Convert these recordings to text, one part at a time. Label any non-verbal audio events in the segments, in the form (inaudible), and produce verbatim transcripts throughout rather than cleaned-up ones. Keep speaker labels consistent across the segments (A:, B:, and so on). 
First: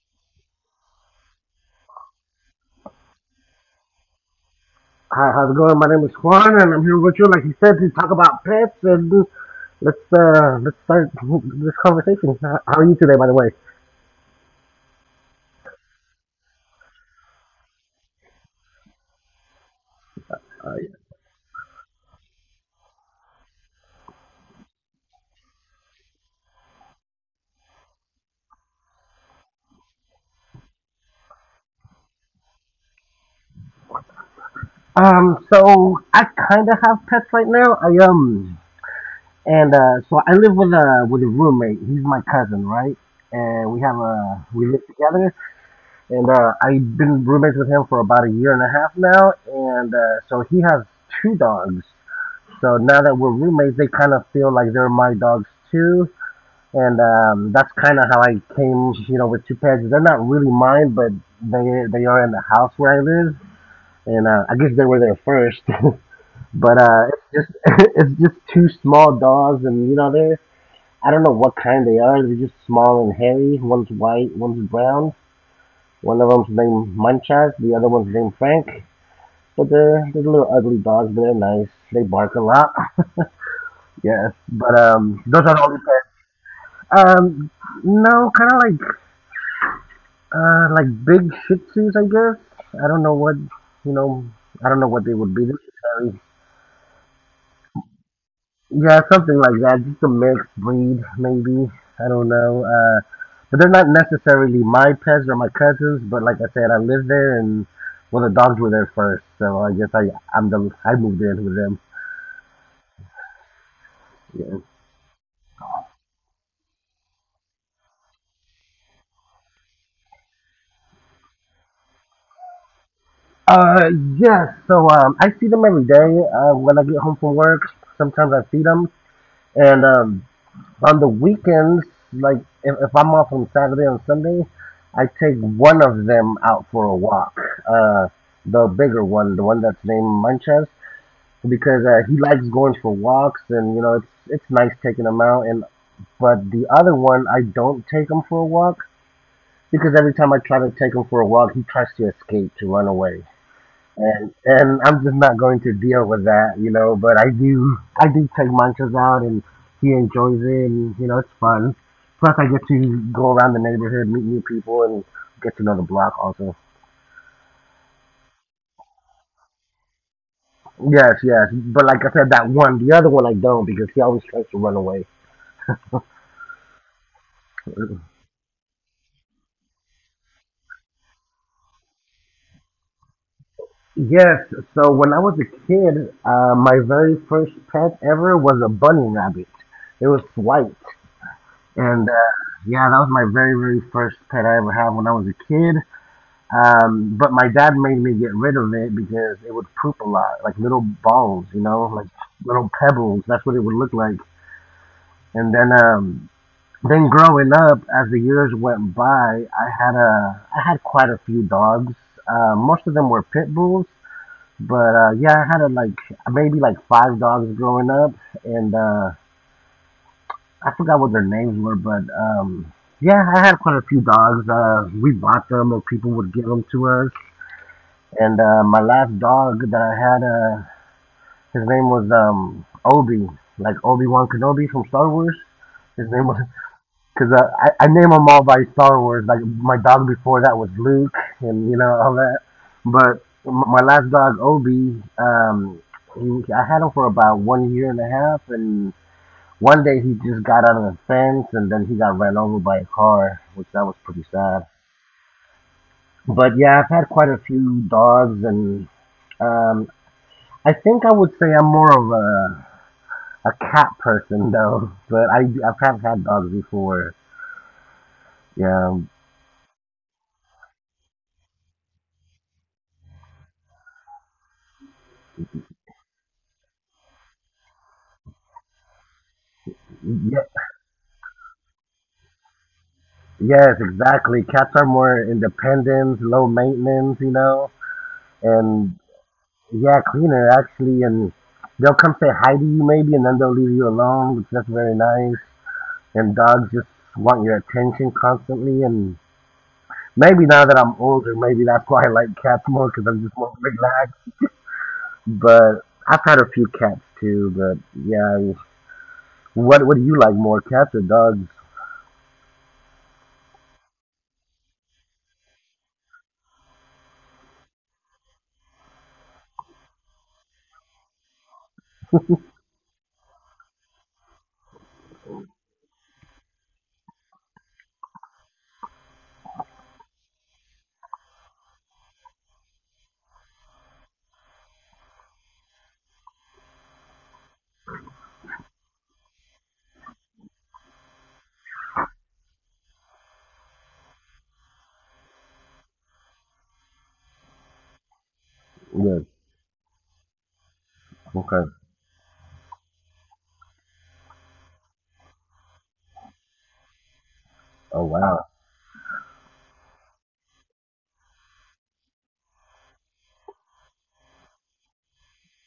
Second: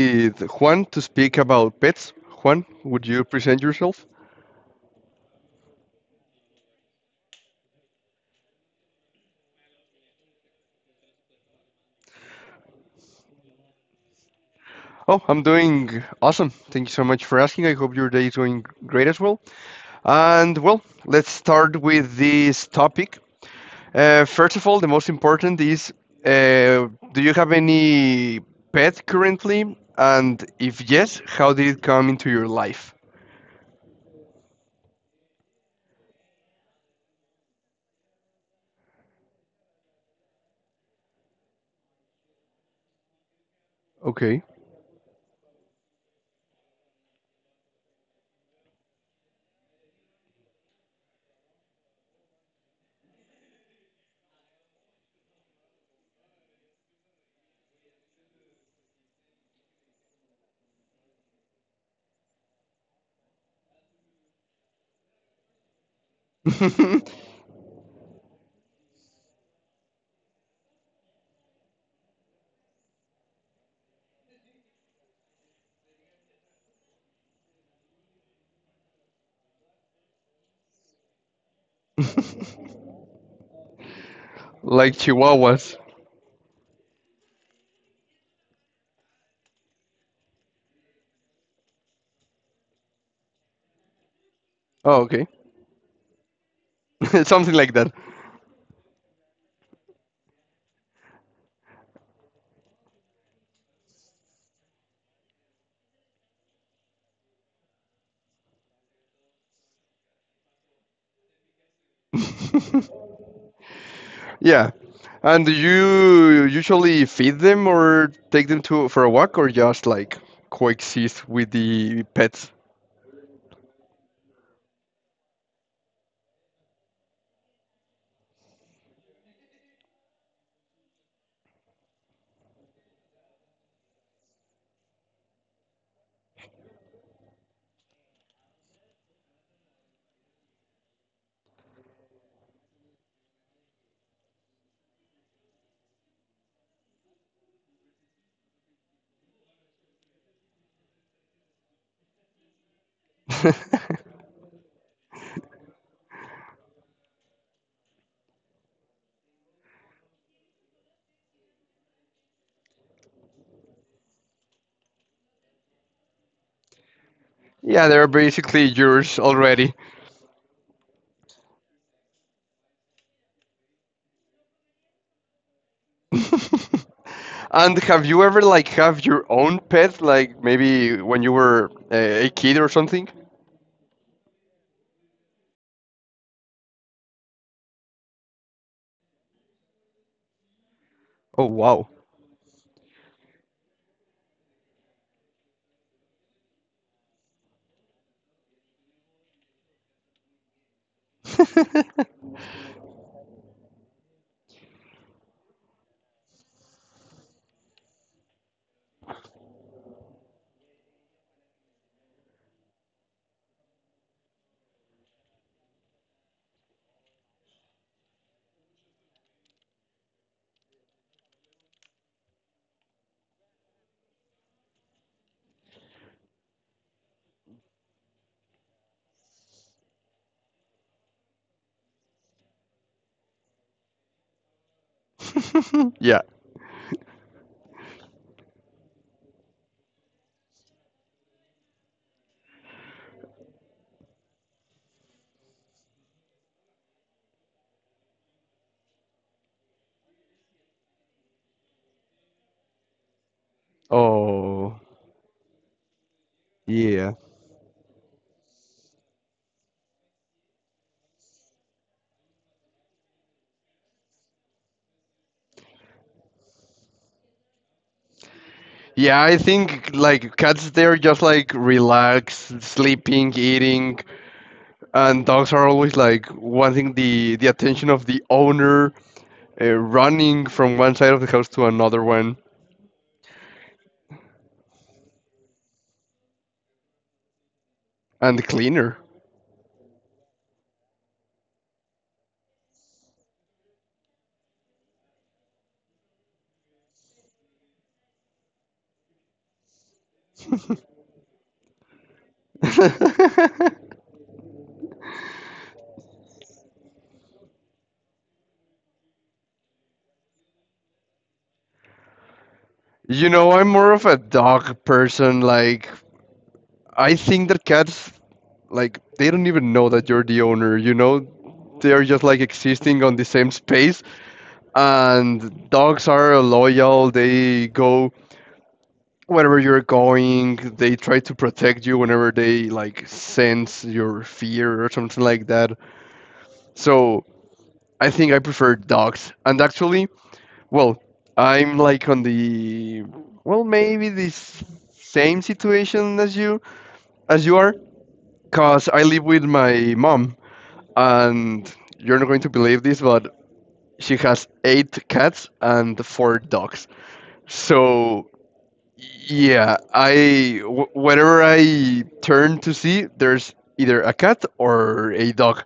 A: with Juan to speak about pets. Juan, would you present yourself?
B: Hi, how's it going? My name is Juan, and I'm here with you, like he said, to talk about pets. And let's uh, let's start this conversation. How are you today, by the way?
A: Oh, I'm doing awesome. Thank you so much for asking. I hope your day is going great as well. And well, let's start with this topic. Uh, first of all, the most important is uh, do you have any pet currently? And if yes, how did it come into your life?
B: Um, so I kind of have pets right now. I um, and uh, so I live with a with a roommate. He's my cousin, right? And we have
A: Okay.
B: a we live together, and uh, I've been roommates with him for about a year and a half now. And uh, so he has two dogs. So now that we're roommates, they kind of feel like they're my dogs too and um, that's kind of how I came, you know, with two pets. They're not really mine, but they they are in the house where I live, and uh, I guess they were there first. (laughs) but uh, It's
A: (laughs)
B: just (laughs) it's just two small dogs, and you know they're I don't know what kind they are. They're just small and hairy. One's white, one's brown. One of them's named Manchas, the other one's named Frank. But they're they're little ugly dogs, but they're nice. They bark a lot. (laughs) yes, but
A: Like
B: um, those are the
A: chihuahuas.
B: only pets. Um, no, kind of like Uh, like big Shih Tzus, I guess. I don't know what you know. I don't know
A: Oh,
B: what they
A: okay.
B: would be. They're just very-
A: (laughs) Something like that.
B: Yeah, something like that. Just a mixed breed, maybe. I don't know. Uh, but they're not necessarily my pets or my cousins. But like I said, I lived there, and well, the dogs were there first, so I guess I I'm the I moved in with them. Yeah.
A: Yeah. And do you usually feed them or take them to for a walk or just like coexist with the pets?
B: Uh, yes. So um, I see them every day uh, when I get home from work. Sometimes I see them, and um, On the weekends, like if, if I'm off on Saturday and Sunday, I take one of them out for a walk. Uh, the bigger one, the one that's named Munchas, because uh, he likes going for walks, and you know it's it's nice taking him out. And But the other one, I don't take him for a walk because every time I try to take him for a walk, he tries to escape to run away
A: (laughs)
B: and and I'm just not going to deal with that, you know. But I do I do take Manchas out, and he enjoys it, and you know it's fun. Plus, I get to go around the neighborhood, meet new people, and get to know the block also.
A: Yeah, they're basically yours already.
B: Yes, yes. But like I said, that one, the other one I don't because he always tries to run away.
A: (laughs) And have you ever like have your own pet like maybe when you were a, a kid or something?
B: Yes. So when I was a kid, uh, my very first pet ever was a bunny rabbit. It was white,
A: Oh wow.
B: and uh, yeah, that was my very very first pet I ever had when I was a kid. Um, but my dad made me get rid of it because it would poop a lot, like little balls, you know,
A: (laughs)
B: like little pebbles. That's what it would look like. And then, um, then growing up, as the years went by, I had a, I had quite a few dogs. Uh, most of them were pit bulls, but uh, yeah, I had a, like maybe like five dogs growing up, and uh, I forgot what their names were, but um, yeah, I had quite a few dogs. Uh, we bought them, or people would give them to us. And uh, my last dog that I had, uh, his name was um, Obi, like Obi Wan Kenobi from Star Wars. His
A: Yeah.
B: name was (laughs) because uh, I I name them all by Star Wars. Like my dog before that was Luke, and you know all that. But m- my last dog Obi, um, he, I had him for about one year and a half, and one day he just got out of the fence, and then he got ran over by a car, which that was pretty sad.
A: Oh,
B: But yeah, I've
A: yeah.
B: had quite a few dogs and. um, I think I would say I'm more of a a cat person though, but I I have had dogs before. Yeah,
A: Yeah, I think like cats, they're just like relaxed, sleeping, eating, and dogs are always like wanting the the attention of the owner, uh, running
B: Ye-
A: from one side of the house to another one,
B: yes, exactly. Cats are more independent, low maintenance, you know,
A: and the cleaner.
B: and yeah, cleaner actually, and they'll come say hi to you maybe, and then they'll leave you alone, which that's very nice. And dogs just want your attention constantly, and maybe now that I'm older, maybe that's why I like cats more because I'm just more
A: (laughs)
B: relaxed. But I've had a few cats too, but yeah, What What do you like more, cats or dogs?
A: You know, I'm more of a dog person. Like, I think that cats, like, they don't even know that you're the owner. You know, they're just like existing on the same space. And dogs are loyal. They go whenever you're going, they try to protect you whenever they like sense your fear or something like that. So I think I prefer dogs. And actually, well, I'm like on the well, maybe this same situation as you as you are, cause I
B: Yes.
A: live with my mom,
B: Okay.
A: and you're not going to believe this, but she has eight cats and four dogs.
B: Oh
A: So
B: wow.
A: yeah, I wh- whenever I turn to see, there's either a cat or a dog.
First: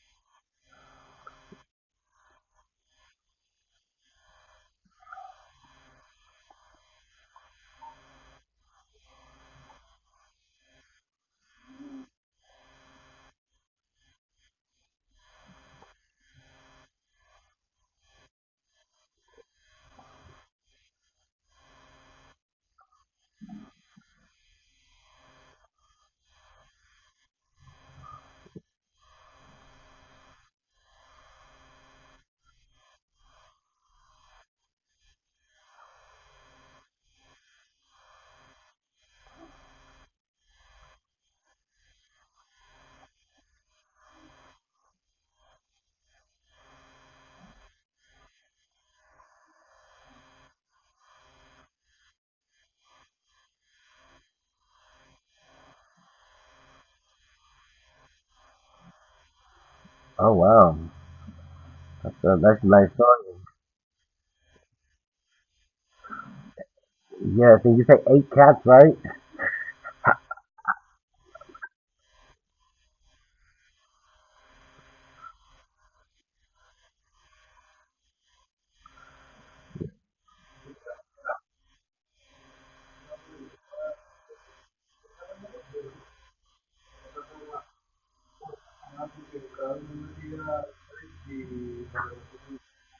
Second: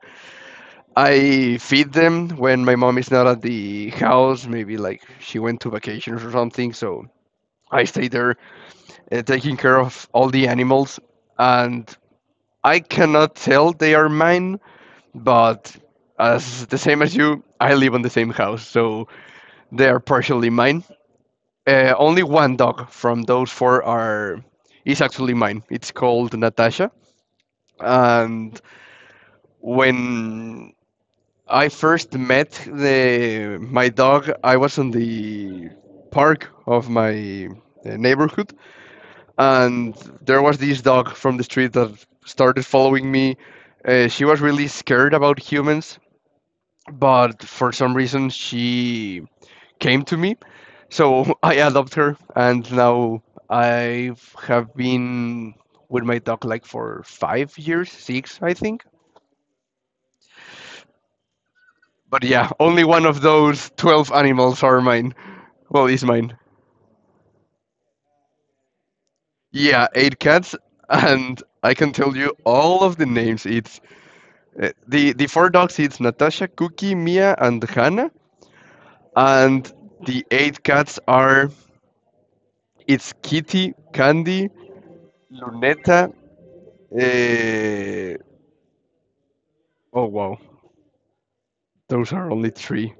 A: I feed them when my mom is not at the house. Maybe like she went to vacations or something, so I stay there uh, taking care of all the animals. And I cannot tell they are mine, but as the same as you, I live on the same house, so they are partially mine. Uh, only one dog from those four are is actually mine. It's called Natasha, and when I first met the my dog, I was in the park of my uh, neighborhood, and there was this dog from the street that started following me. Uh, she was really scared about humans, but for some reason she came to me. So (laughs) I adopted her, and now I have been with my dog like for five years, six, I think.
B: Oh wow. That's
A: But
B: a,
A: yeah,
B: that's a nice
A: only one of
B: story.
A: those twelve animals are mine. Well, is mine.
B: Yes, and you say eight cats, right?
A: Yeah, eight cats, and I can tell you all of the names. It's uh, the the four dogs. It's Natasha, Cookie, Mia, and Hannah. And the eight cats are it's Kitty, Candy, Luneta. Uh, oh wow, those are only three.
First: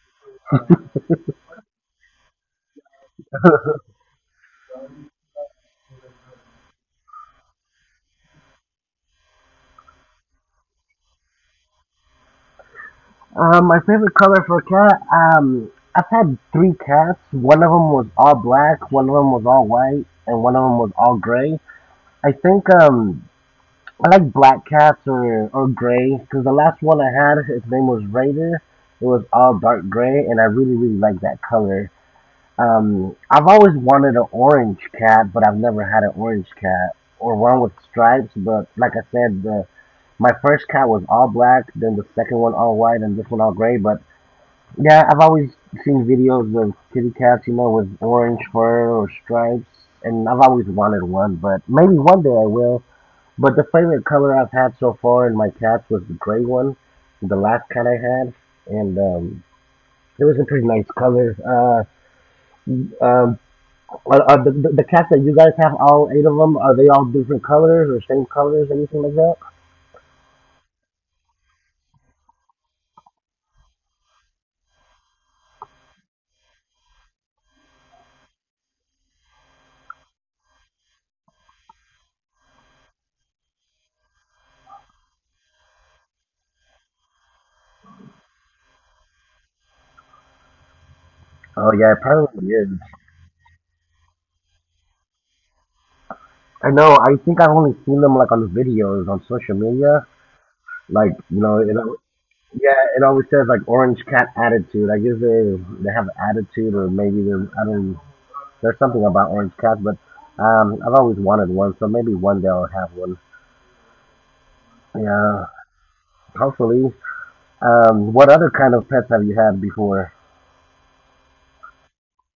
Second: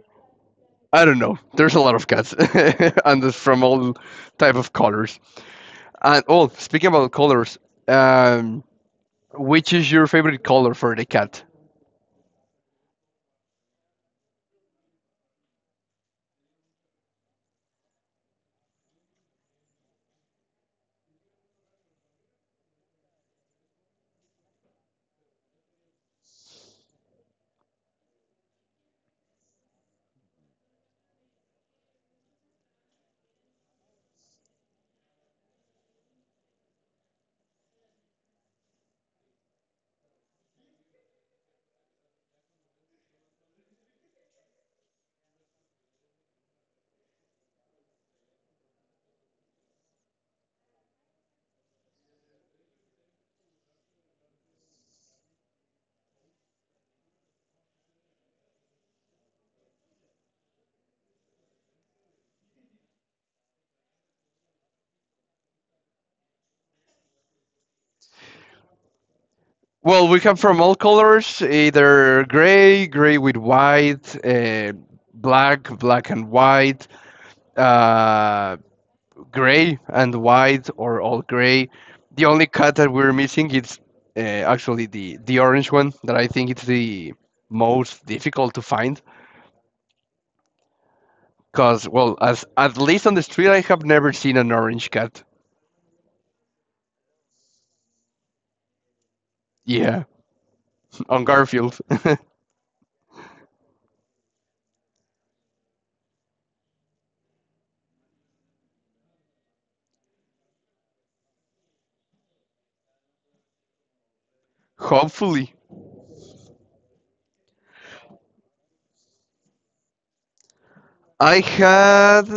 A: I don't know. There's a lot of cats, (laughs) and there's from all type of colors. And oh, speaking about colors, um, which is your favorite color for the cat?
B: Um, my favorite color for a cat. Um, I've had three cats. One of them was all black. One of them was all white, and one of them was all gray. I think um, I like black cats or or gray because the last one I had, his name was Raider. It was all dark gray, and I really really like that color. Um, I've always wanted an orange cat, but I've never had an orange cat or one with stripes. But like I said, the, my first cat was all black, then the second one all white, and this one all gray. But yeah, I've always seen videos of kitty cats, you know, with orange fur or stripes, and I've always wanted one. But maybe one day I will. But the favorite color I've had so far in my cats was the gray one, the last cat I had, and um, it was a pretty nice color. Uh, um, Are, are the, the the cats that you guys have, all eight of them, are they all different colors or same colors, anything like that?
A: Well, we come from all colors, either gray, gray with white, uh, black, black and white, uh, gray and white, or all gray. The only cat that we're missing is uh, actually the the orange one that I think it's the most difficult to find.
B: Oh
A: Cause
B: yeah, it
A: well, as
B: probably is.
A: at least on the street, I have never seen an orange cat.
B: I know. I think I've only seen them like on the videos on social
A: Yeah,
B: media. Like
A: on
B: you know, it,
A: Garfield.
B: yeah, it always says like orange cat attitude. I guess they they have attitude, or maybe they're I don't. There's something about orange cats, but um, I've always wanted one, so maybe one day I'll have one. Yeah,
A: (laughs) Hopefully,
B: hopefully. Um, what other kind of pets have you had before?
A: I had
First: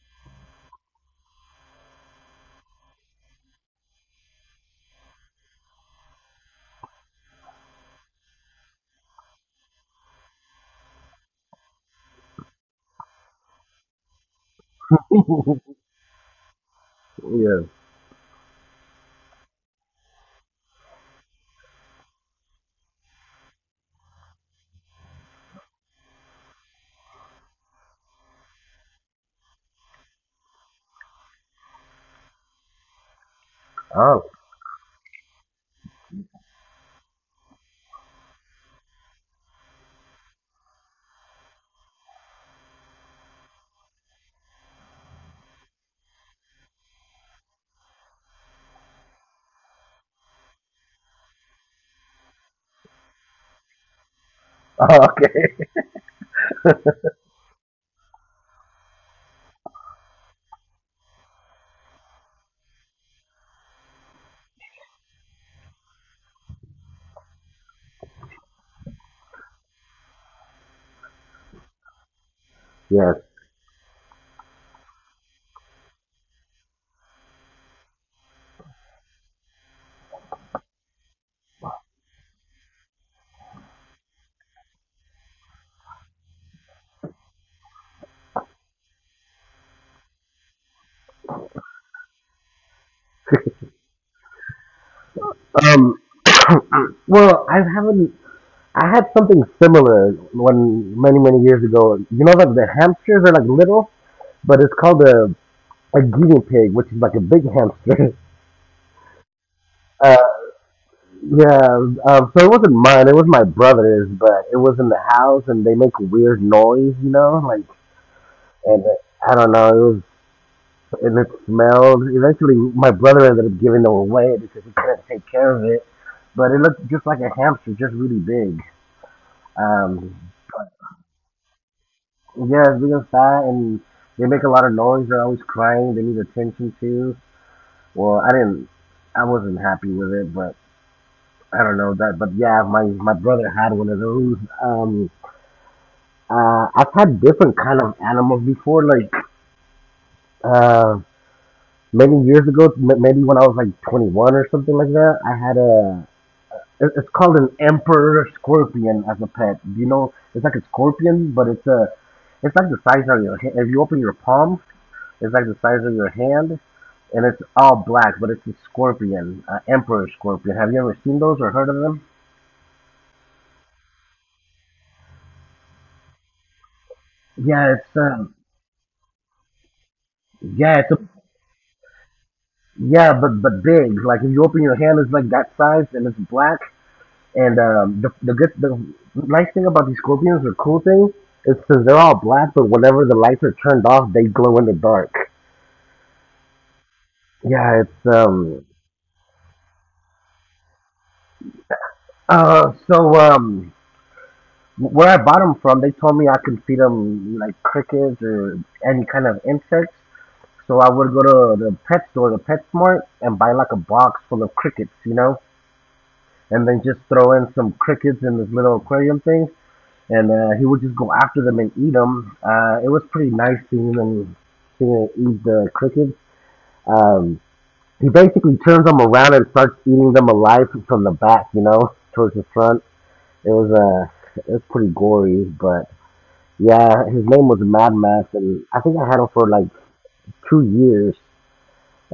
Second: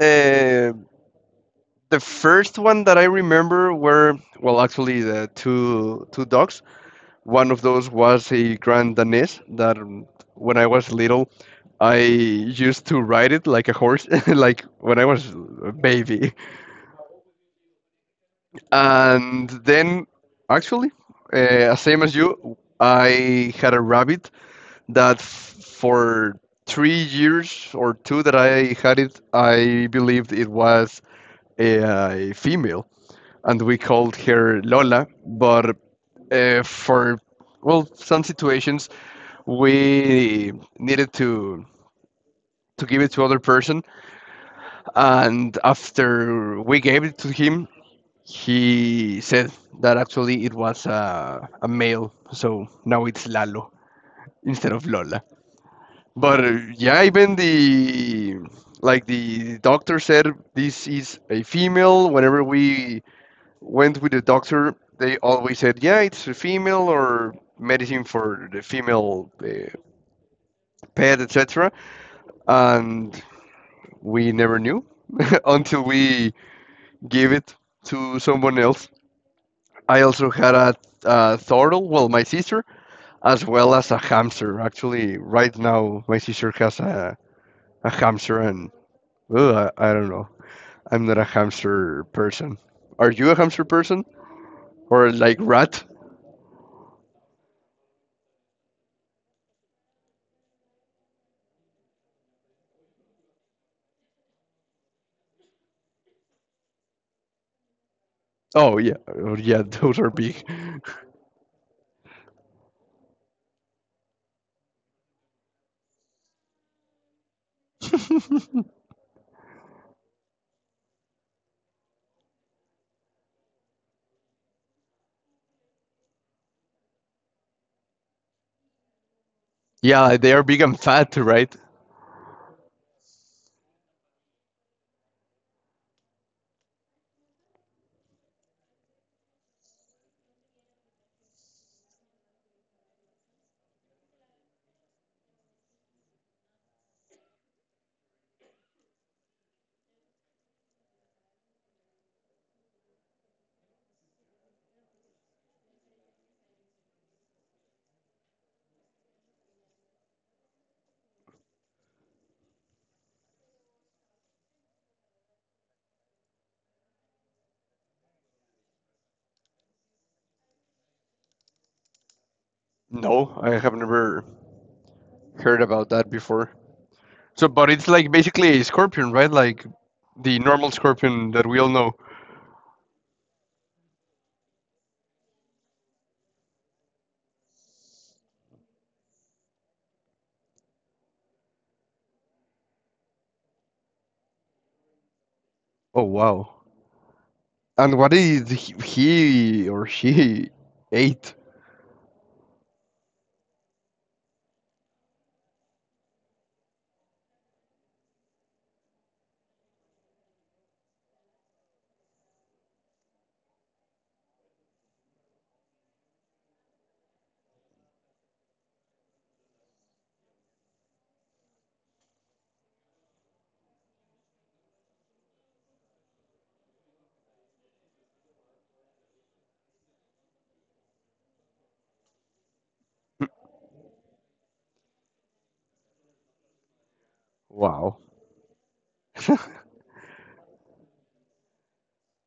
A: uh, the first one that I remember were well, actually, the two two dogs. One of those was a Grand Danés that, um, when I was little, I used to ride it like a horse, (laughs) like when I was a baby.
B: Yeah.
A: And then, actually, uh, same as you, I had a rabbit that f- for three years or two that I had it, I believed it was a, a female, and we called
B: Oh.
A: her Lola. But uh, for well, some situations we needed to to give it to other person, and after we gave it to him, he said that actually it was a, a male, so now it's Lalo instead of
B: Oh,
A: Lola.
B: okay.
A: But uh, yeah, even the like the doctor said, this is a female. Whenever we went with the doctor, they always said, yeah, it's a female or medicine for the female uh, pet, et cetera.
B: (laughs)
A: And
B: Yes.
A: we never knew (laughs) until we gave it to someone else. I also had a, a turtle, well, my sister, as well as a hamster. Actually, right now, my sister has a, a hamster, and uh, I I don't know. I'm not a hamster person. Are you a hamster person or like rat?
B: Um, (coughs) well, I haven't. I had something similar when many many years ago. You know, like the hamsters are like little, but it's called a a guinea pig, which is like a big hamster. (laughs)
A: Oh yeah, oh, yeah, (laughs) those are
B: Uh,
A: big.
B: yeah. Um, so it wasn't mine. It was my brother's, but it was in the house, and they make weird noise. You know, like and it, I don't know. It was and it smelled. Eventually, my brother ended up giving them away because he couldn't take care of it. But it looked just like a hamster, just really big.
A: (laughs) Yeah,
B: Um,
A: they are big and fat, right?
B: Yeah, because fat and they make a lot of noise. They're always crying. They need attention too. Well, I didn't. I wasn't happy with it, but I don't know that. But yeah, my my brother had one of those. Um, uh, I've had different kind of animals before, like uh, many years ago, m- maybe when I was like twenty-one or something like that. I had a. it- It's called an emperor scorpion as a pet. You know, it's like a scorpion, but it's a. It's like the size of your. ha- If you open your palm, it's like the size of your hand, and it's all black, but it's a scorpion, uh, emperor scorpion. Have you ever seen those or heard of them?
A: No, I have never heard about that before. So, but
B: Yeah,
A: it's
B: it's
A: like
B: um,
A: basically a scorpion, right? Like the normal
B: yeah, it's a
A: scorpion that we all know.
B: Yeah, but but big. Like if you open your hand, it's like that size, and it's black. And um, the the good the nice thing about these scorpions, the cool thing, is because they're all black, but whenever the lights are turned off, they glow in the dark.
A: Oh wow!
B: Yeah,
A: And
B: it's
A: what is
B: um
A: he- he or she (laughs) ate?
B: uh so um Where I bought them from, they told me I could feed them like crickets or any kind of insects. So I would go to the pet store, the PetSmart, and buy like a box full of crickets, you know, and then just throw in some crickets in this little aquarium thing, and uh, he would just go after them and eat them. Uh, it was pretty nice seeing him, seeing him eat the crickets. Um, he basically turns them around and starts eating them alive from the back, you know, towards the front. It was uh, it was pretty gory, but yeah, his name was
A: Wow.
B: Mad Max, and I think I had him for like two years.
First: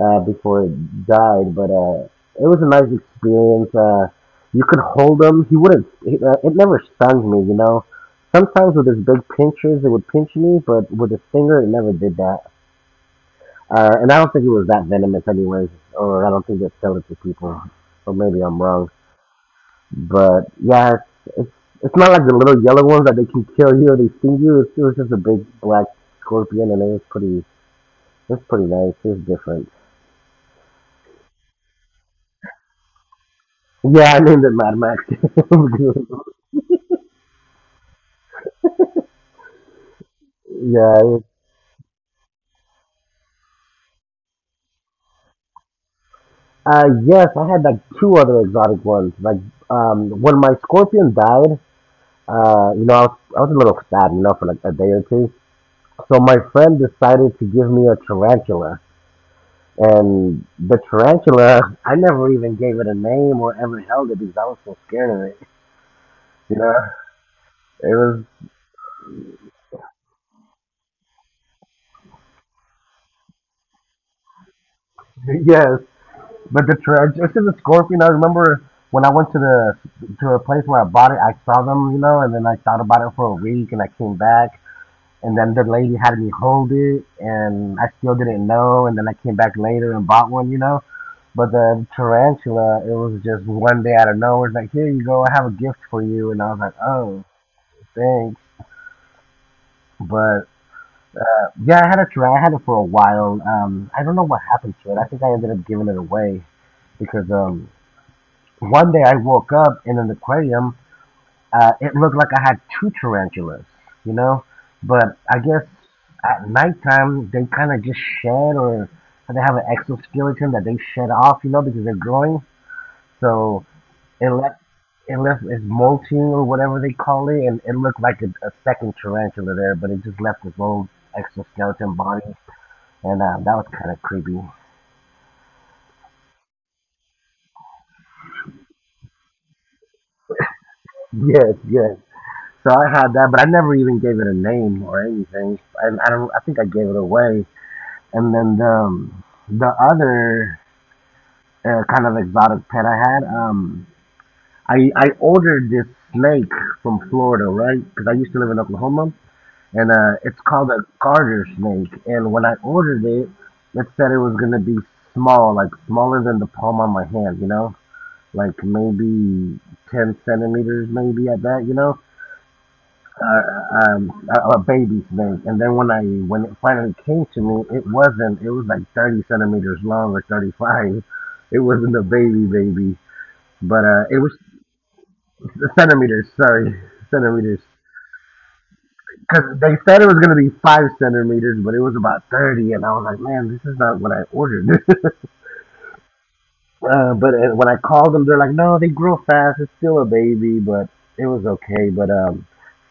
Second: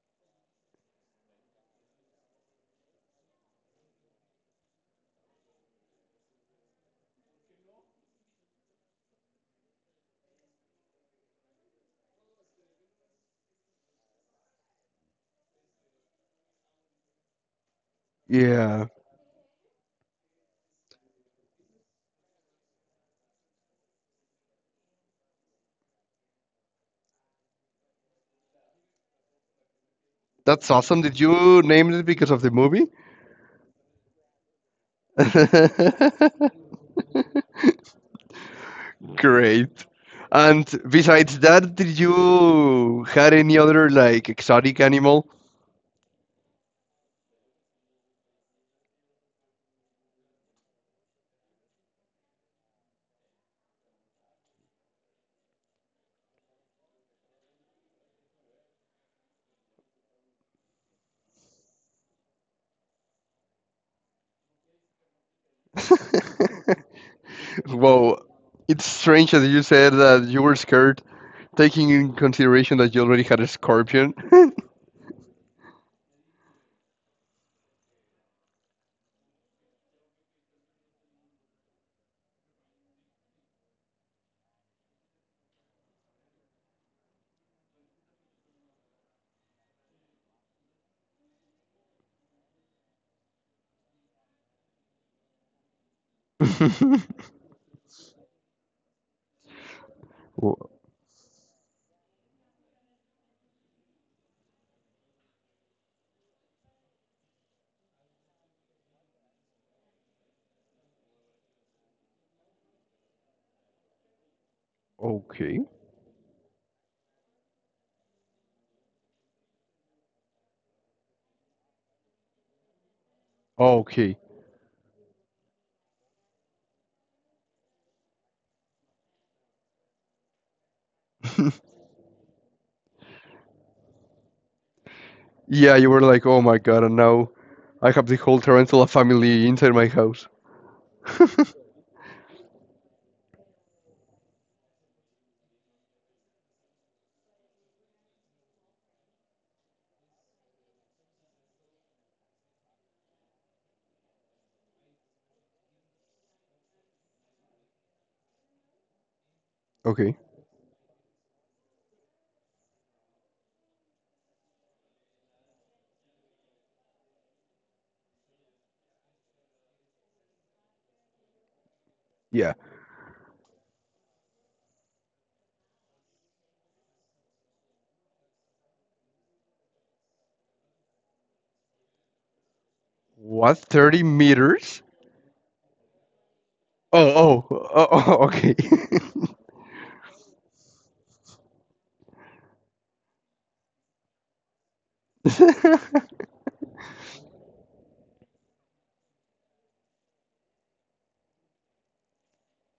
B: uh, Before it died. But uh, it was a nice experience. Uh, you could hold him. He wouldn't. It, uh, it never stung me, you know. Sometimes with his big pinchers, it would pinch me, but with his finger, it never did that. Uh, and I don't think it was that venomous, anyways, or I don't think they sold it to people. Or maybe I'm wrong.
A: Yeah,
B: But yeah, it's, it's it's not like the little yellow ones that they can kill you or they sting you. It was just a big black scorpion, and it was pretty. It was pretty nice. It was different.
A: that's awesome. Did you name it because of the movie?
B: Yeah, (laughs) I named it Mad Max. (laughs)
A: (laughs) Great. And
B: Yeah. it-
A: besides that, did you had any other like exotic animal?
B: Uh, yes, I had like two other exotic ones. Like, um, when my scorpion died, uh, you know, I was, I was a little sad, you know, for like a day or two. So my friend decided to give me a tarantula. And the tarantula, (laughs) I never even gave it a name or ever held it because I was so scared of it. You
A: (laughs)
B: know, it was,
A: Wow, it's strange that you said that you were scared, taking in consideration that you already had a scorpion.
B: (laughs) yes. But the tarantula, it's a scorpion. I remember when I went to the, to a place where I bought it, I saw them, you know, and then I thought about it for a week and I came back. And then the lady had me hold it, and I still didn't know. And then I came back later and bought one, you know. But the tarantula, it was just one day out of nowhere. It's like, here you go, I have a gift for you. And I was like, oh,
A: (laughs)
B: thanks. But
A: O-
B: uh, Yeah, I had a tarantula. I had it for a while. Um, I don't know what happened to it. I think I ended up giving it away because um, one day I woke up in an aquarium. Uh, it looked like I had two tarantulas, you know. But I guess
A: okay.
B: at nighttime they kind of just shed, or they have an exoskeleton that they shed off, you know, because they're growing. So
A: Okay.
B: it left, it left, it's molting or whatever they call it, and it looked like a, a second tarantula there, but it just left its own
A: (laughs)
B: exoskeleton body, and uh, that was kind of creepy.
A: Yeah, you were like, oh my god, and now I have the whole tarantula family inside my house. (laughs)
B: Yes, yes. So I had that, but I never even gave it a name or anything. And I don't. I think I gave it away. And then the um, the other uh, kind of exotic pet I had, um, I I ordered this snake from Florida, right? Because I used to live in Oklahoma, and uh,
A: Okay.
B: it's called a garter snake. And when I ordered it, it said it was gonna be small, like smaller than the palm on my hand, you know, like maybe ten centimeters, maybe at that, you know.
A: Yeah.
B: uh, um, a, a baby snake. And then when I when it finally came to me, it wasn't. It was like thirty centimeters long or thirty-five. It wasn't a baby baby,
A: What,
B: but uh,
A: thirty
B: it was
A: meters?
B: centimeters. Sorry, (laughs)
A: Oh,
B: centimeters.
A: oh, oh, oh
B: Because they said it was gonna be five centimeters, but it was about thirty, and I was like, man, this is not what I ordered. (laughs)
A: okay. (laughs)
B: Uh, but uh, when I called them, they're like, no, they grow fast. It's still a baby, but it was okay. But um,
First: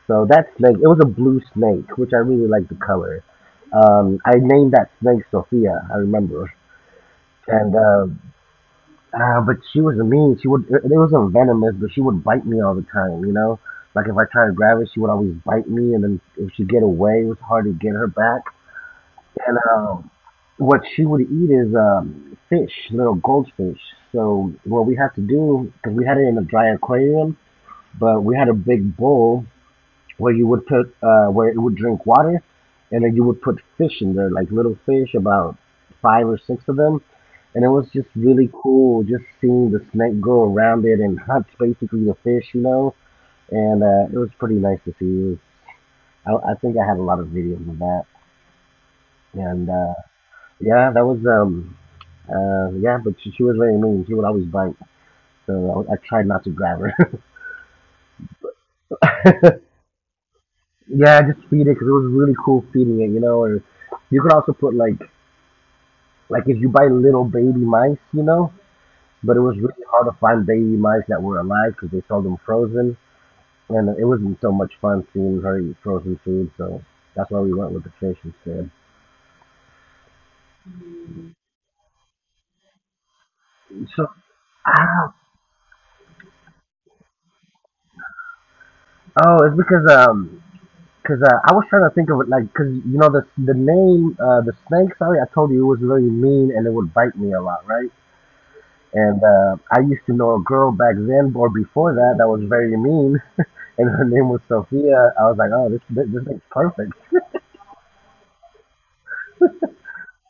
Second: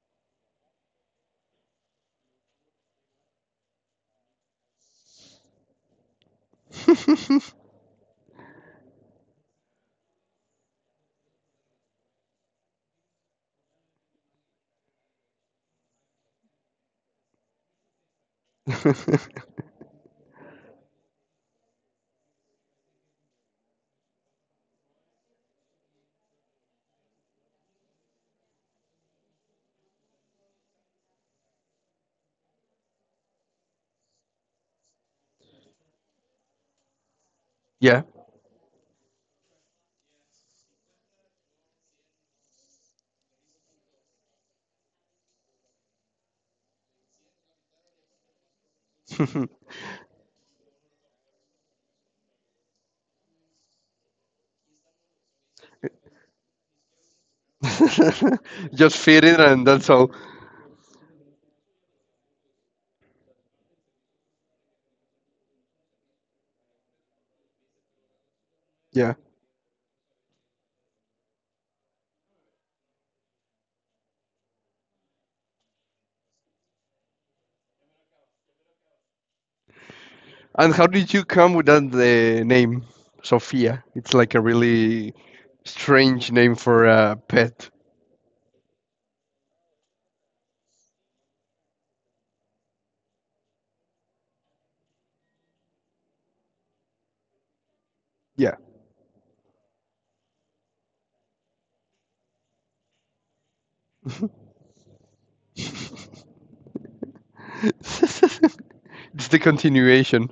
B: so that snake, it was a blue snake, which I really like the color. Um, I named that snake Sophia. I remember. And uh, uh, but she was mean. She would. It it wasn't venomous, but she would bite me all the time. You know, like if I tried to grab it, she would always bite me, and then if she get away, it was hard to get her back.
A: (laughs)
B: And um, What she would eat is um, fish, little goldfish. So what we had to do, because we had it in a dry aquarium, but we had a big bowl where you would put, uh, where it would drink water, and then you would put fish in there, like little fish, about five or six of them. And it was
A: yeah.
B: just really cool, just seeing the snake go around it and hunt basically the fish, you know. And uh, It was pretty nice to see. It was, I, I think I had a lot of videos of that.
A: (laughs)
B: And uh, Yeah, that was um uh yeah, but she, she was very mean. She would always bite, so I, I tried not to grab her.
A: Just fit in and
B: (laughs)
A: that's all.
B: Yeah, just feed it because it was really cool feeding it, you know. Or you could also put like like if you buy little baby mice, you know.
A: Yeah.
B: But it was really hard to find baby mice that were alive because they sold them frozen, and it wasn't so much fun seeing her eat frozen food. So that's why we went with the fish instead.
A: And how did you come with that the name Sophia?
B: So
A: It's like a really
B: ah,
A: strange name for a pet.
B: oh, it's because um Cause uh, I was trying to think of it, like, cause you know the the name, uh, the snake. Sorry, I told you it was very mean and it would bite me a lot, right?
A: Yeah.
B: And uh, I used to know a girl back then or before that that was very mean, (laughs) and her name was Sophia. I was like, oh, this this, this thing's perfect. (laughs)
A: (laughs) It's the continuation.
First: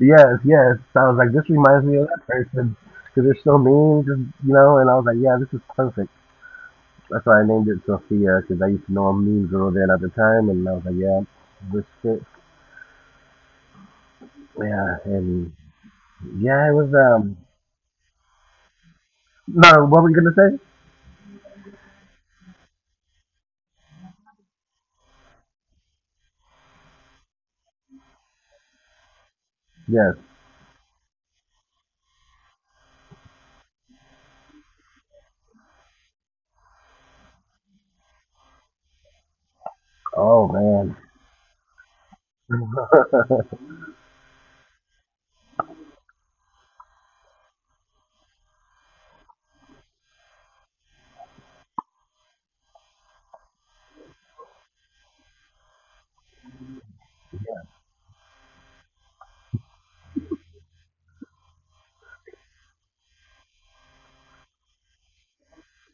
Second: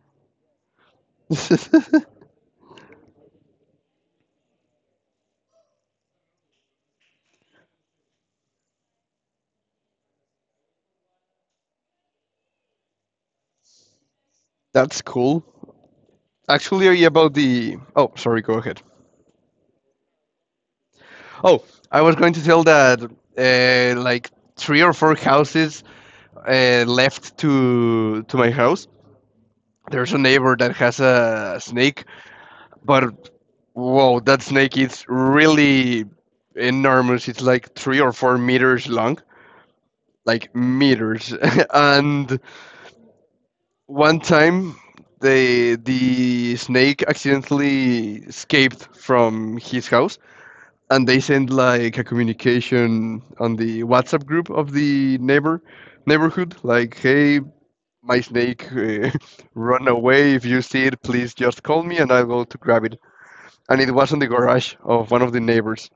B: Yes, yes. So I was like, this reminds me of that
A: (laughs)
B: person because they're so mean, just, you know. And I was like, yeah, this is perfect. That's why I named it Sophia because I used to know a mean girl then at the time, and I was like, yeah, this fits. Yeah,
A: That's cool.
B: and yeah, it was
A: Actually, about
B: um
A: the. Oh, sorry, go ahead.
B: No, what were you gonna say?
A: Oh, I was going to tell that, uh, like, three or four houses uh, left to to my house there's
B: Yes.
A: a neighbor that has a snake, but whoa, that snake is really enormous. It's like three or four meters long,
B: Oh
A: like
B: man.
A: meters. (laughs) And
B: (laughs)
A: one time, the the snake accidentally escaped from his house, and they sent like a communication on the WhatsApp group of the neighbor neighborhood, like, hey, my snake (laughs) uh, run away. If you see it, please just call me, and I'll go to grab it. And it was on the garage of one of the neighbors.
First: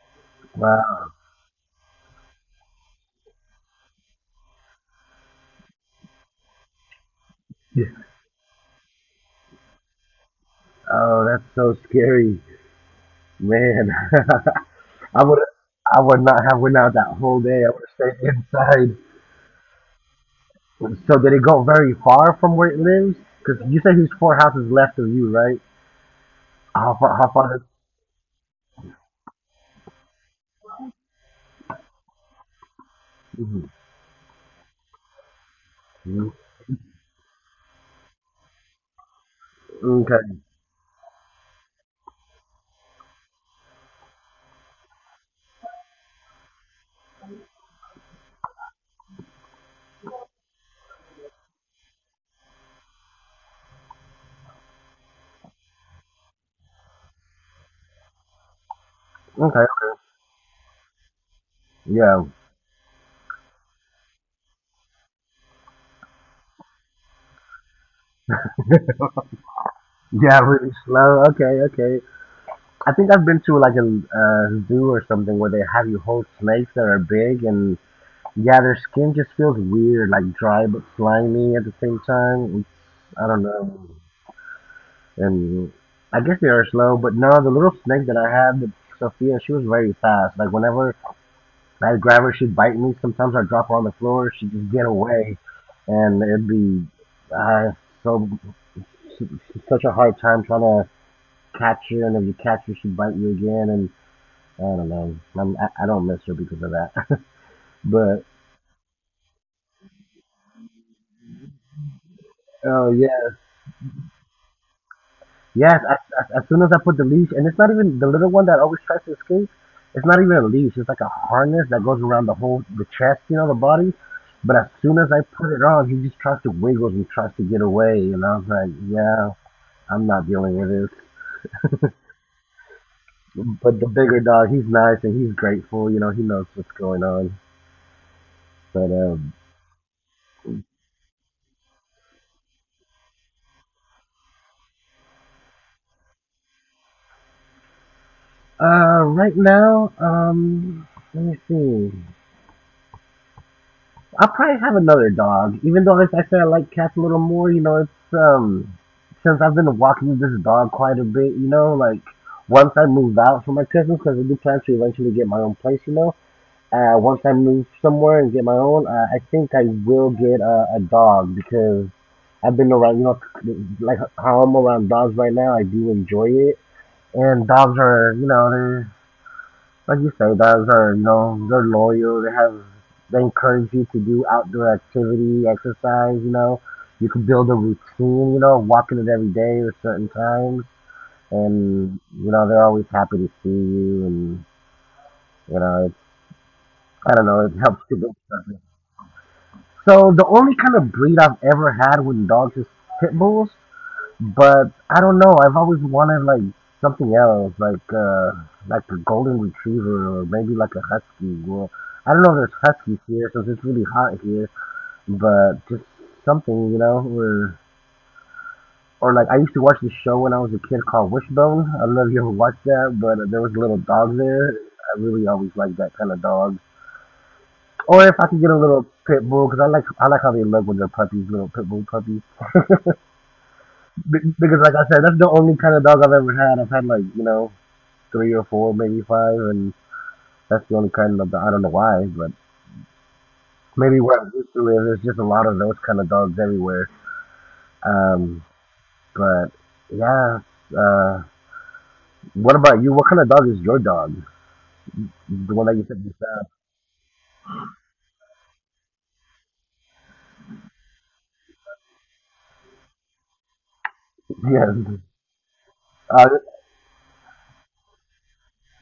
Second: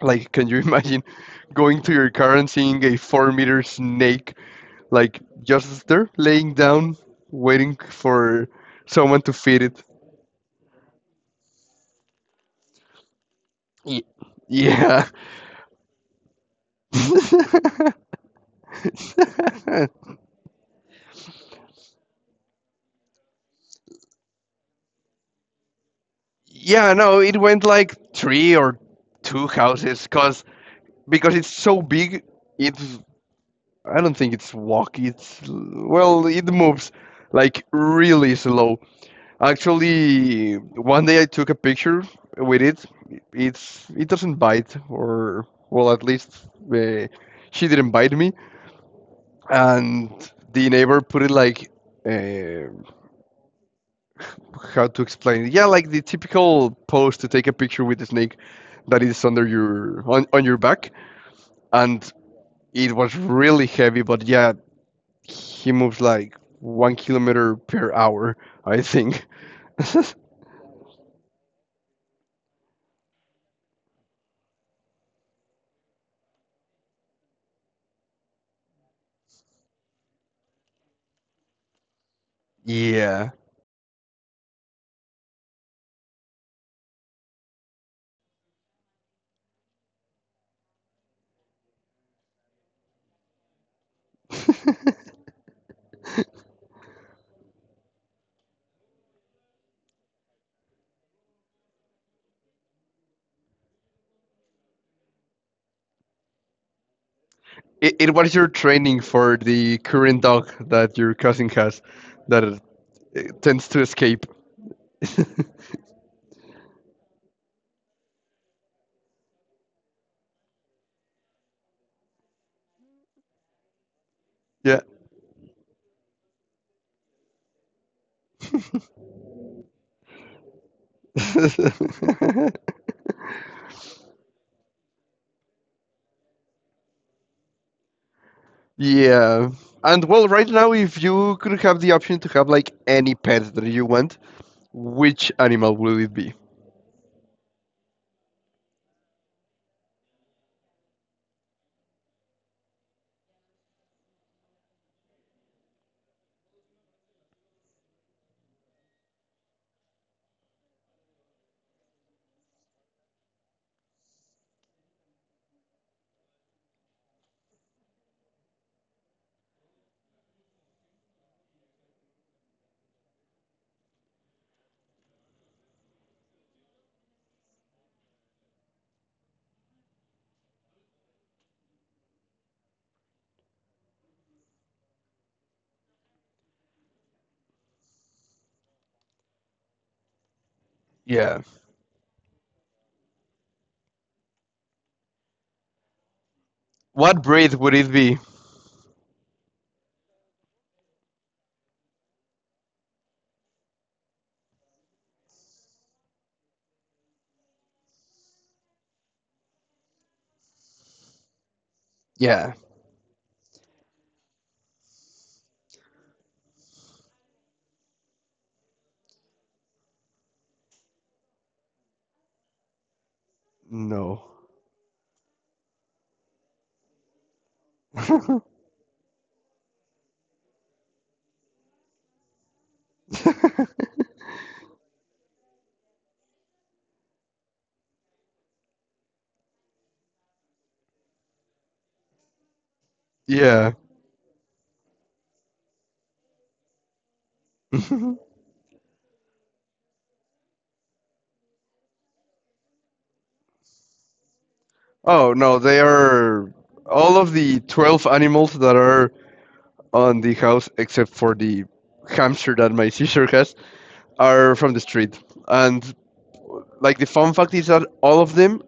A: Like, can you (laughs) imagine
B: Wow.
A: going to your car and seeing a four meter snake, like just there, laying down, waiting for someone to feed it?
B: Oh, that's so scary, man.
A: Ye- Yeah.
B: (laughs) I would I would not have went out that whole day. I would
A: (laughs)
B: have stayed inside. So did it go very far from where it lives? Because you said he's four houses left of you, right?
A: Yeah,
B: How far?
A: no,
B: How
A: it
B: far? Is,
A: went like three or two houses, cause because it's so big, it's
B: mm-hmm.
A: I don't think it's walk. It's well, it moves like really slow.
B: Okay.
A: Actually, one day I took a picture with it. It's it doesn't bite, or well, at least uh, she didn't bite me. And the neighbor put it like, uh, how to explain it? Yeah, like the typical pose to take a picture with the snake that is under
B: Okay.
A: your on, on your back. And
B: Yeah.
A: it was really heavy, but yeah, he moves like one kilometer per hour, I think. (laughs)
B: Yeah. Really slow. Okay. Okay. I think I've been to like a uh, zoo or something where they have you hold snakes that are big. And yeah, their skin just feels weird, like dry but slimy at the same time. It's, I
A: Yeah.
B: don't know. And I guess they are slow, but no, the little snake that I had, the Sophia, she was very fast. Like whenever I'd grab her, she'd bite me. Sometimes I'd drop her on the floor, she'd just get away, and it'd be uh, so such a hard time trying to catch her. And if you catch her, she'd bite you again. And I don't know. I'm, I, I don't miss her because of that. (laughs)
A: it, it
B: but
A: was your training for the current dog that your cousin has that uh,
B: Oh yeah.
A: it tends to escape. (laughs)
B: Yes, as, as, as soon as I put the leash, and it's not even the little one that always tries to escape. It's not even a leash. It's like a harness that goes around the whole the chest, you know, the body. But as
A: Yeah.
B: soon as I put it on, he just tries to wiggle and tries to get away. And I was like, yeah, I'm not dealing with this.
A: (laughs)
B: But the bigger dog, he's nice and he's grateful. You know, he knows what's going on. But um,
A: Yeah. And well, right now, if you could have the option to have like any pet that you want, which animal will it be?
B: uh, Right now, um, let me see. I'll probably have another dog, even though like I said I like cats a little more. You know, it's um Since I've been walking this dog quite a bit. You know, like once I move out for my Christmas, because I do plan to eventually get my own place. You know, uh, once I move somewhere and get my own, uh, I think I will get a, a dog because I've been around. You know, like how I'm around dogs right now, I do enjoy it, and dogs are you know they're like you say, those are you know they're loyal. They have they encourage you to do outdoor activity, exercise. You know, you can build a routine. You know, walking it every day at certain times,
A: Yeah.
B: and you know they're always happy to see you. And you know, it's, I don't
A: What
B: know, it
A: breed
B: helps
A: would
B: you
A: it
B: build
A: be?
B: something. So the only kind of breed I've ever had with dogs is pit bulls. But I don't know. I've always wanted like something else, like uh, like a golden retriever or maybe like a husky. Well, I don't know if there's
A: Yeah.
B: huskies here since it's really hot here, but just something, you know, or or like I used to watch this show when I was a kid called Wishbone. I don't know if you ever watched that, but uh, there was a little dog
A: No.
B: there. I really always liked that kind of dog. Or if I could get a
A: (laughs)
B: little pit bull, because I like I like how they look when they're puppies, little pit bull puppies. (laughs) Be- because like I said, that's the only kind of dog I've ever had. I've had like you know three or four, maybe five, and that's the only kind of I don't know why, but
A: Yeah.
B: maybe where I used to live, there's just a lot of those kind of dogs everywhere.
A: (laughs)
B: Um, but yeah, uh, what about you? What kind of dog is your dog?
A: Oh,
B: The one
A: no,
B: that you
A: they
B: said you found?
A: are all of the twelve animals that are on the house, except for the hamster that my sister has,
B: (laughs)
A: are from the
B: Yes.
A: street. And
B: Uh,
A: like the fun fact is that all of them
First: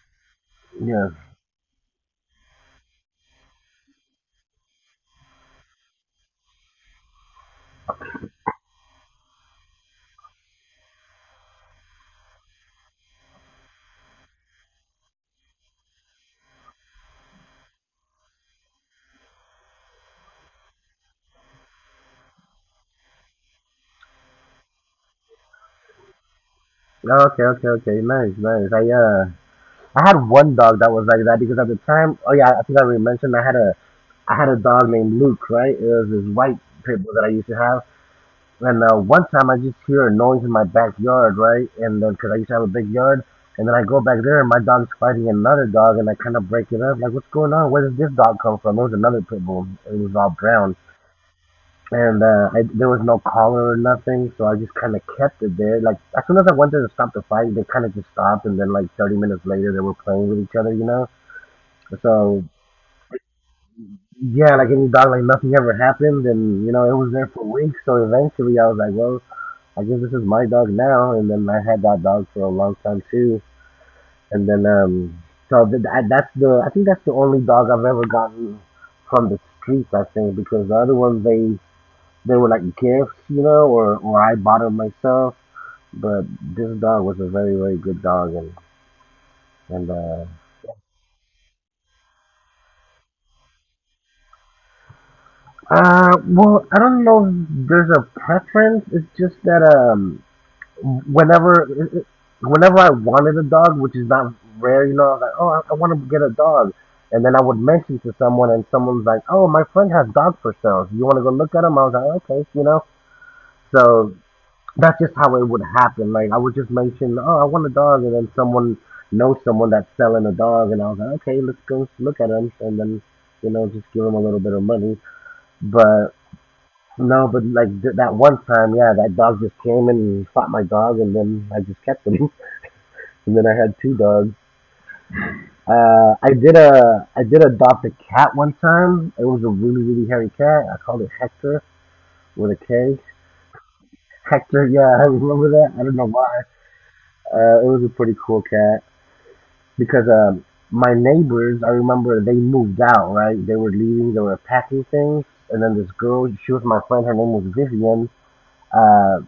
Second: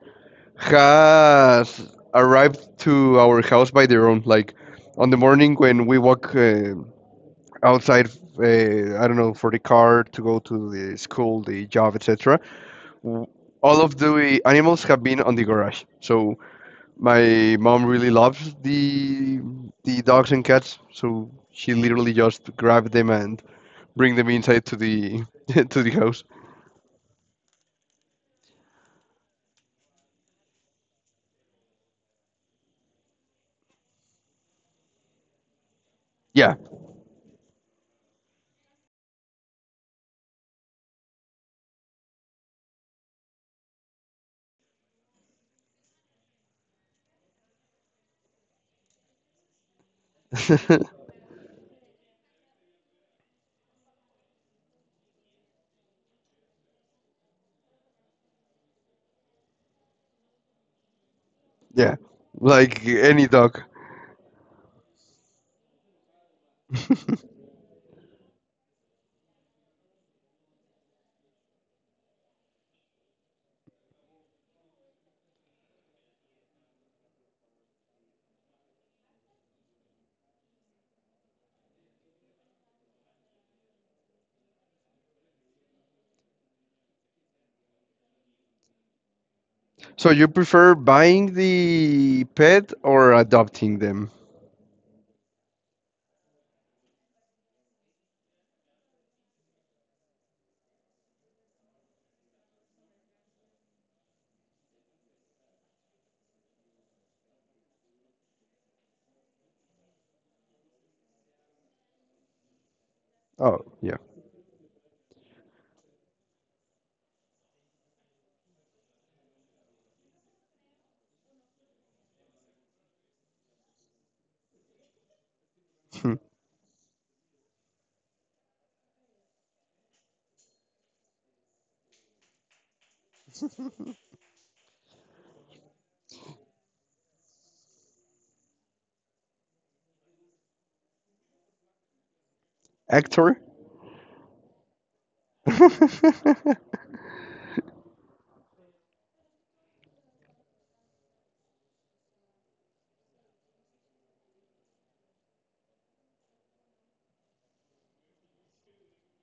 B: yes.
A: has arrived to our house by their own. Like on the morning when we walk uh, outside, uh, I don't know, for the car to go to the school, the job, et cetera w- All of the animals have been on the garage. So my mom really loves the the dogs and cats. So she literally just grabbed them and bring them inside to the (laughs) to the house.
B: Oh, okay, okay, okay. Nice, nice. I uh, I had one dog that was like that because at the time, oh yeah, I think I already mentioned I had a I had a dog named Luke, right? It was this
A: Yeah,
B: white pit bull that I used to have. And uh, one time I just hear a noise in my backyard, right? And then, because I used to have a big yard, and then I go back there, and my dog's fighting another dog, and I kind of break it up. Like, what's going on? Where did this dog come from? There was another pit bull. It was all brown.
A: (laughs)
B: And uh, I, there was no collar or nothing, so I just kind of kept it there. Like, as soon as I went there to stop the fight, they kind of just stopped, and then, like, thirty minutes later, they were playing with each other, you know?
A: yeah,
B: So,
A: like any dog.
B: yeah, like any dog, like nothing ever happened, and, you know, it was there for weeks, so eventually I was like, well, I guess this is my dog now, and then I had that dog for a long time too, and then um, so th- th- that's the I think that's the only dog I've ever gotten from the streets. I think because the other ones they they were like gifts, you know, or or I bought them myself. But this dog was a very very good dog, and and
A: So
B: uh,
A: you prefer buying the pet or adopting them?
B: uh well, I don't know if there's a preference. It's just that um whenever whenever I wanted a dog, which is not rare, you know, I was like, oh, I, I want to get a dog. And then I would mention to someone, and someone's like, oh, my friend has dog for sale. You want to go look at him? I was like, okay, you know.
A: Oh, yeah.
B: So that's just how it would happen. Like I would just mention, oh, I want a dog, and then someone knows someone that's selling a dog, and I was like, okay, let's go look at him, and then you know, just give him a little bit of money. But
A: Hmm.
B: no, but like th- that one time, yeah, that dog just came and fought my dog, and then I just kept him. (laughs) And then I had two dogs. Uh, I did a I did adopt a cat one time. It was a really really hairy cat. I called it Hector with a K.
A: Actor?
B: Hector, yeah, (laughs) I remember
A: (laughs)
B: that. I don't know why. Uh, it was a pretty cool cat because um, my neighbors, I remember they moved out. Right, they were leaving. They were packing things, and then this girl, she was my friend. Her name was Vivian. Uh,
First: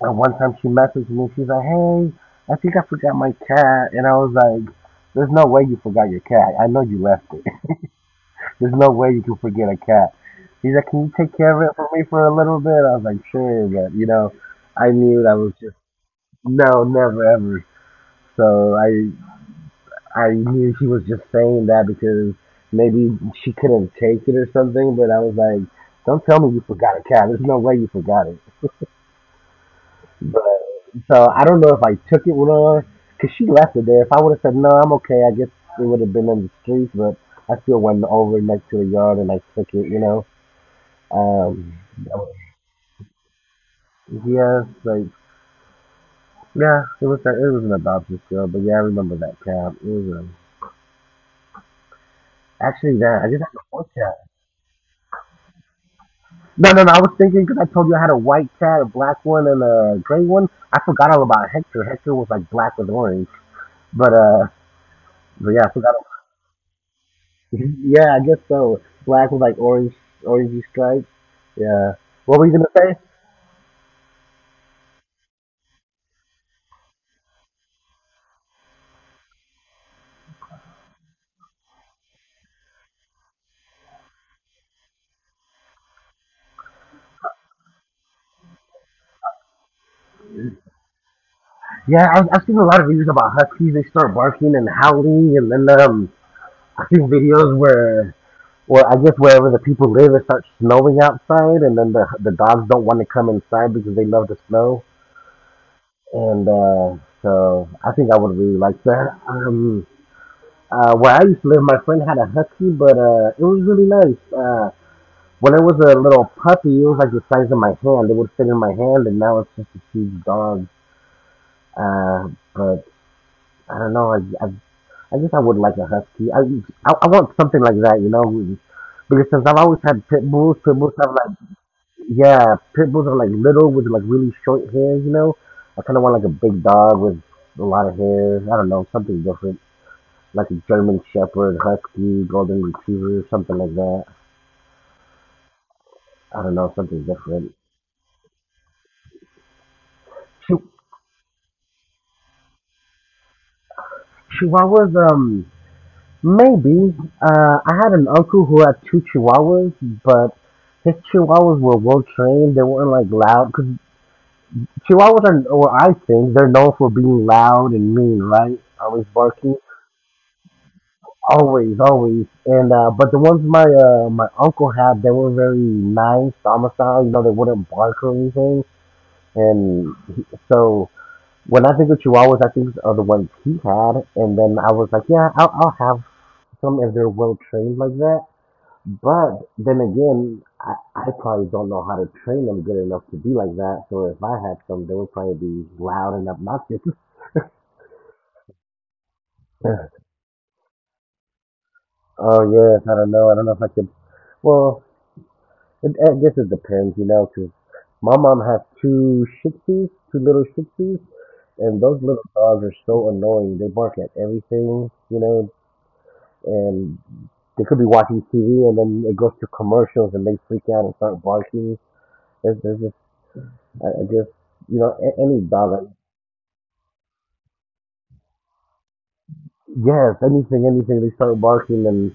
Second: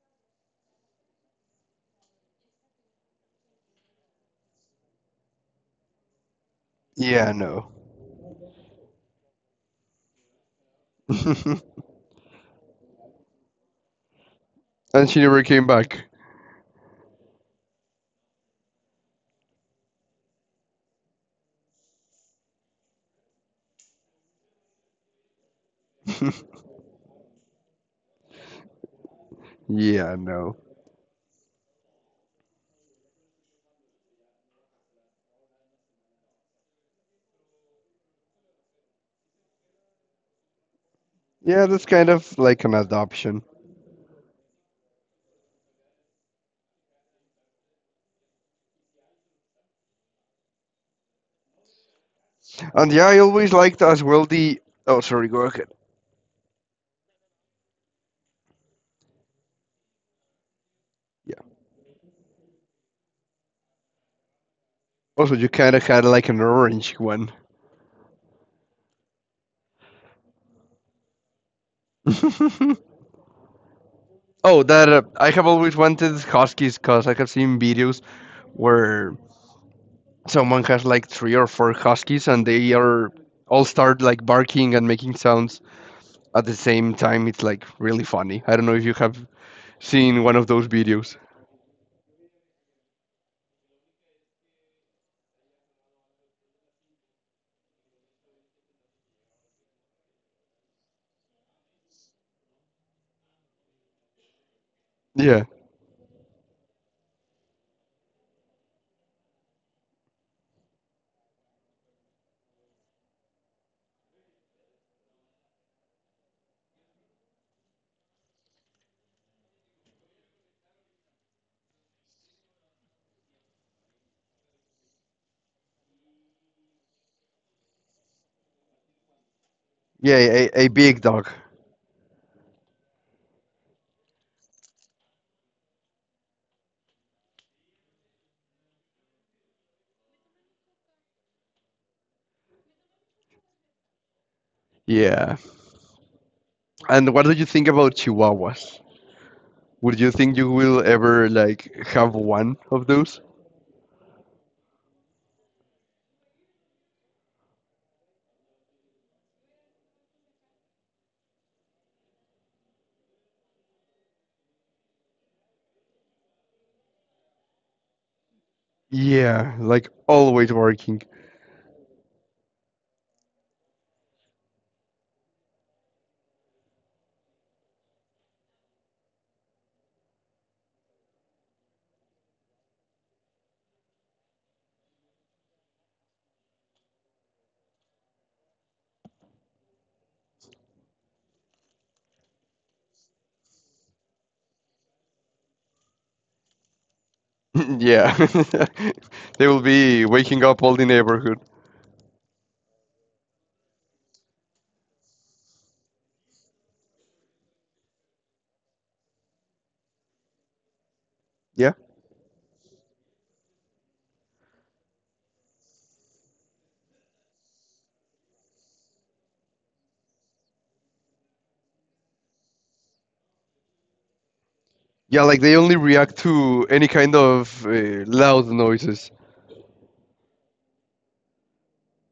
B: and one time she messaged me. She's like, "Hey, I think I forgot my cat," and I was like, "There's no way you forgot your cat. I know you
A: Yeah,
B: left it."
A: no.
B: There's no way you can forget a cat. He's like, can you take care of it
A: (laughs)
B: for me for a little bit? I was like, sure, but you know, I
A: And she
B: knew that
A: never
B: was
A: came
B: just
A: back.
B: no, never ever. So I I knew she was just saying that because maybe she couldn't take it or something. But I was like, don't tell
A: (laughs)
B: me you forgot a cat. There's no way you forgot it.
A: Yeah,
B: But
A: no.
B: so I don't know if I took it with her because she left it there. If I would have said no, I'm okay. I guess it would have been in the streets, but I still went over next to the yard and I took it. You know,
A: Yeah,
B: um,
A: that's kind
B: that was
A: of like an adoption.
B: yeah, like yeah, it was that it was an adoption show, but yeah, I remember that cat. It was a,
A: And
B: actually
A: yeah, I
B: that I just
A: always
B: had a
A: liked
B: white
A: as
B: cat.
A: well the. Oh, sorry, go ahead.
B: No, no, no. I was thinking because I told you I had a white cat, a black one, and a gray one. I forgot all
A: Yeah.
B: about Hector. Hector was like black with orange, but uh,
A: Also, you
B: but yeah, I
A: kind of
B: forgot.
A: had like an orange one.
B: (laughs) Yeah, I guess so. Black with like orange, orangey stripes. Yeah. What were you gonna
A: (laughs)
B: say?
A: Oh, that uh, I have always wanted huskies because I have seen videos where someone has like three or four huskies and they are all start like barking and making sounds at the same time. It's like really funny. I don't know if you have seen one of those videos.
B: Yeah, I, I've seen a lot of videos about huskies. They start barking and howling, and then um, I've seen videos where, well, I guess wherever the people live, it starts snowing outside, and then the the dogs don't want to come inside because they love the snow.
A: Yeah,
B: And uh, so I think I would really like that. Um, uh, where I used to live, my friend had a husky, but uh, it was really nice. Uh, when it was a little puppy, it was like the size of my hand. It would fit in my hand, and now it's just a huge dog. Uh, but I don't know. I, I, I guess I would like a husky. I, I I want something like that, you know, because since I've always had
A: yeah,
B: pit
A: a,
B: bulls,
A: a
B: pit bulls
A: big
B: have
A: dog.
B: like yeah, pit bulls are like little with like really short hair, you know? I kind of want like a big dog with a lot of hair. I don't know, something different. Like a German Shepherd, Husky, Golden Retriever, something like that.
A: Yeah.
B: I don't know, something
A: And what do you
B: different.
A: think about chihuahuas? Would you think you
B: Chi-
A: will ever like have one of those?
B: Chihuahuas, um, maybe. Uh, I had an uncle who had two Chihuahuas, but his Chihuahuas were well trained. They weren't like loud, because Chihuahuas are, or I think, they're known for being loud and mean, right? Always
A: Yeah,
B: barking.
A: like always barking.
B: Always, always. And uh but the ones my uh my uncle had, they were very nice, Dama style, you know, they wouldn't bark or anything. And he, so when I think of Chihuahuas, I think of the ones he had. And then I was like, yeah, I'll, I'll have some if they're well trained like that. But then again, I, I probably don't know how to train them good enough to be like that. So if I had some, they would probably be loud and obnoxious. (laughs)
A: (laughs) Yeah. (laughs) They will be waking up all the neighborhood.
B: Oh yes, I don't know. I don't know if I could. Well, it, I guess it depends, you know. Cause my mom has two Shih Tzus, two little Shih Tzus,
A: Yeah.
B: and those little dogs are so annoying. They bark at everything, you know, and they could be watching T V and then it goes to commercials and they freak out and start barking. There's, there's just, I, I guess, you know, a,
A: Yeah,
B: any
A: like they
B: dog.
A: only
B: Like
A: react to any kind of uh, loud noises.
B: yes, anything, anything. They start barking and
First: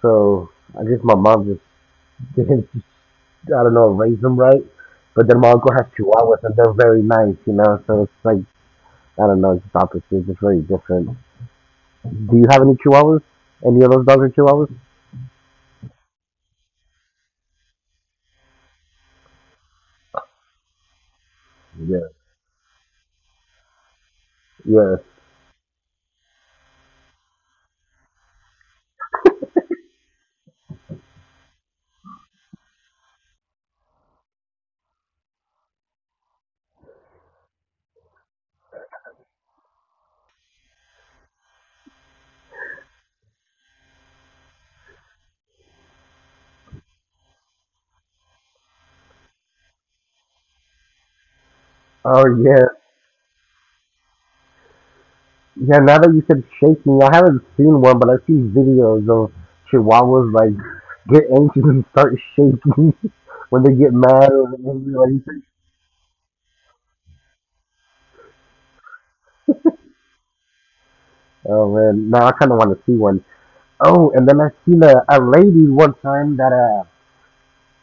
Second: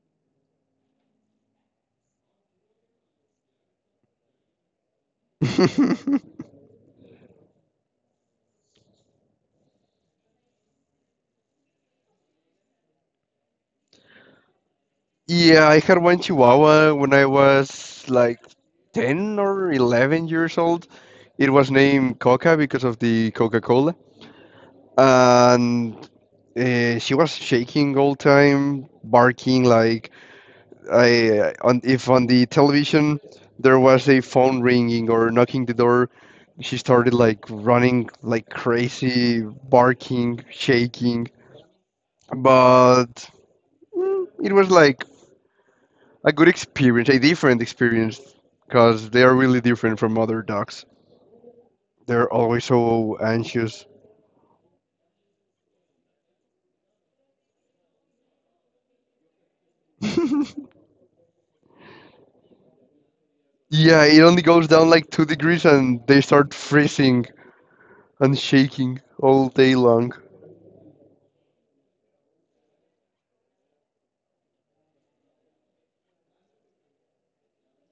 B: so I guess my mom just (laughs) didn't, I don't know, raise them right. But then my uncle has
A: (laughs)
B: chihuahuas and they're very nice, you know, so it's like I don't know. It's just opposites. It's just very different. Do you have any chihuahuas? Any of those dogs are chihuahuas?
A: Yeah, I had one Chihuahua when I was like ten or eleven years old. It was
B: Yeah.
A: named Coca because of the Coca-Cola.
B: Yes.
A: And uh, she was shaking all time, barking like I uh, on if on the television there was a phone ringing or knocking the door, she started like running like crazy, barking, shaking. But mm, it was like a good experience, a different experience, because they are really different from other dogs. They're
B: Oh
A: always
B: yeah.
A: so anxious.
B: Yeah. Now that you said shaking, I haven't seen one, but I've seen videos of chihuahuas like
A: (laughs)
B: get anxious and start shaking (laughs) when they get
A: Yeah, it
B: mad
A: only
B: or
A: goes down
B: angry.
A: like
B: Like,
A: two
B: you said.
A: degrees and they start freezing and shaking all day long.
B: Oh man. Now I kind of want to see one. Oh, and then I seen a, a lady one time that uh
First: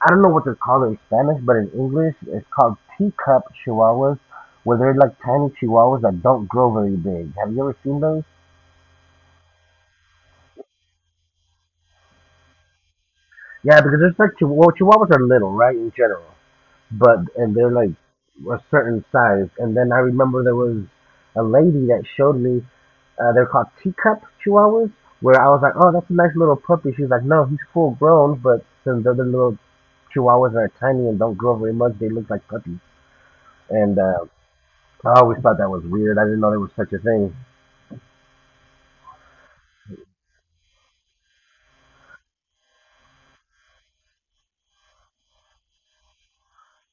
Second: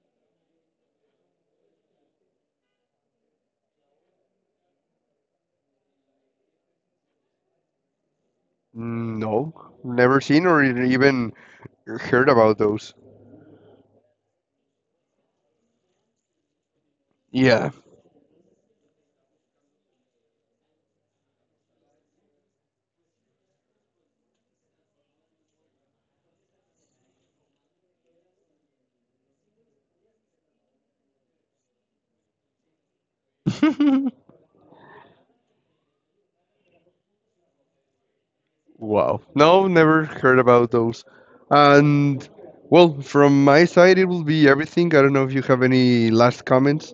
B: I don't know what they're called in Spanish, but in English it's called teacup chihuahuas, where they're like tiny chihuahuas that don't grow very big. Have you ever seen those?
A: Mm, no, never seen or even heard about those.
B: Yeah, because there's like chihu- well, chihuahuas are little, right, in general, but and they're
A: Yeah.
B: like a certain size. And then I remember there was a lady that showed me uh, they're called teacup chihuahuas, where I was like, oh, that's a nice little puppy. She's like, no, he's full grown, but since the other little chihuahuas are tiny and don't grow very much, they look like puppies. And
A: (laughs)
B: uh, I always thought that was weird. I didn't know there was such a thing.
A: Wow. No, never heard about those. And well, from my side, it will be everything. I don't know if you have any last comments.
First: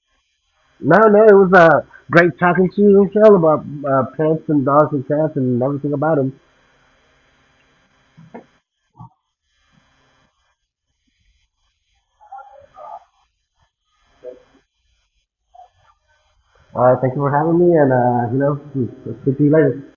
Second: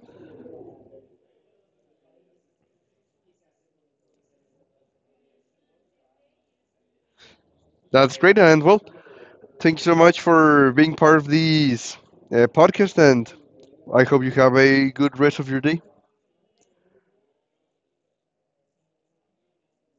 B: No, no, it was uh, great talking to you, Michelle, about uh, pets and dogs and cats and everything about them.
A: That's great. And well, thank you so much for being part of this uh, podcast. And I hope you have a good rest of your day.
B: Uh, thank you for having me, and uh, you know, I'll speak to you later.